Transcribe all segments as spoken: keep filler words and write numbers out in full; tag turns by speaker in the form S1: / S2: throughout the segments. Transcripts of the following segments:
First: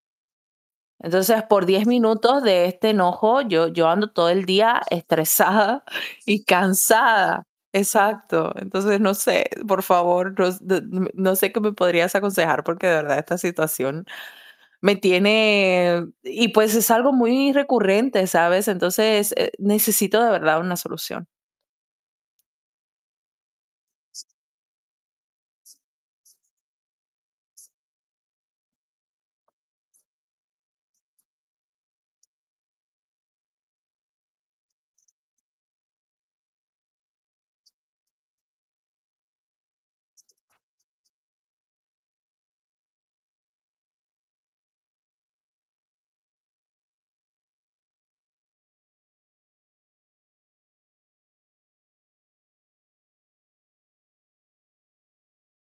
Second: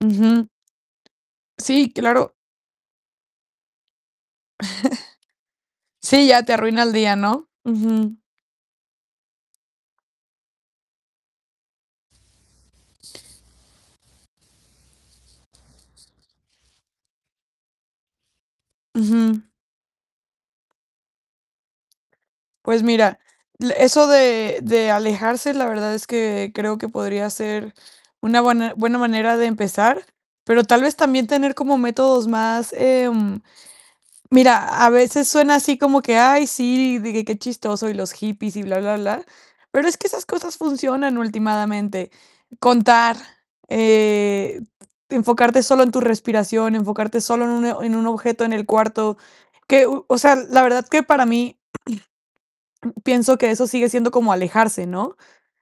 S1: Ujú.
S2: Entonces, por diez
S1: Sí, claro.
S2: minutos de este enojo, yo yo ando todo el día estresada
S1: Sí, ya
S2: y
S1: te arruina el día,
S2: cansada
S1: ¿no?, ujú.
S2: exacto, entonces, no sé, por favor, ros d no sé qué me podrías aconsejar, porque de verdad esta situación me tiene y, pues, es algo muy recurrente, ¿sabes?, entonces,
S1: Ujú.
S2: eh, necesito de verdad una solución.
S1: Pues, mira, l eso de de alejarse la verdad es que creo que podría ser una buena buena manera de empezar, pero tal vez también tener como métodos más, em, mira, a veces suena así como que: "Ay, sí, de que qué chistoso y los hippies y bla, bla, bla", pero es que esas cosas funcionan ultimadamente. Contar, eh, enfocarte solo en tu respiración, enfocarte solo en un o en un objeto en el cuarto, que, u o sea, la verdad que para mí pienso que eso sigue siendo como alejarse, ¿no?,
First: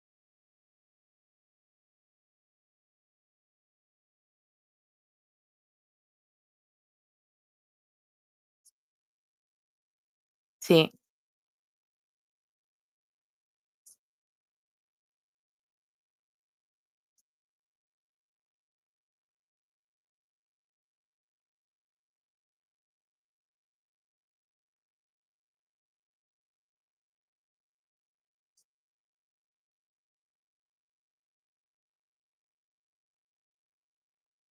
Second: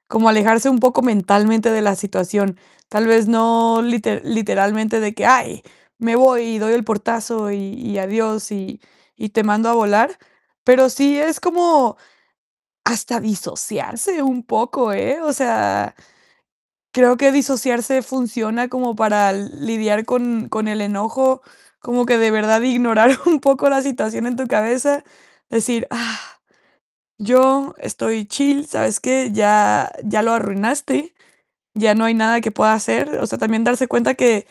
S1: como alejarse un poco mentalmente de la situación, tal vez no lite literalmente de que: "Ay, me voy y doy el portazo y y adiós y y te mando a volar", pero
S2: Sí.
S1: sí es como hasta disociarse un poco, ¿eh?, o sea, creo que disociarse funciona como para lidiar con con el enojo, como que de verdad ignorar un poco la situación en tu cabeza, decir: "Ah, yo estoy chill, ¿sabes qué?, ya ya lo arruinaste, ya no hay nada que pueda hacer". O sea, también darse cuenta que.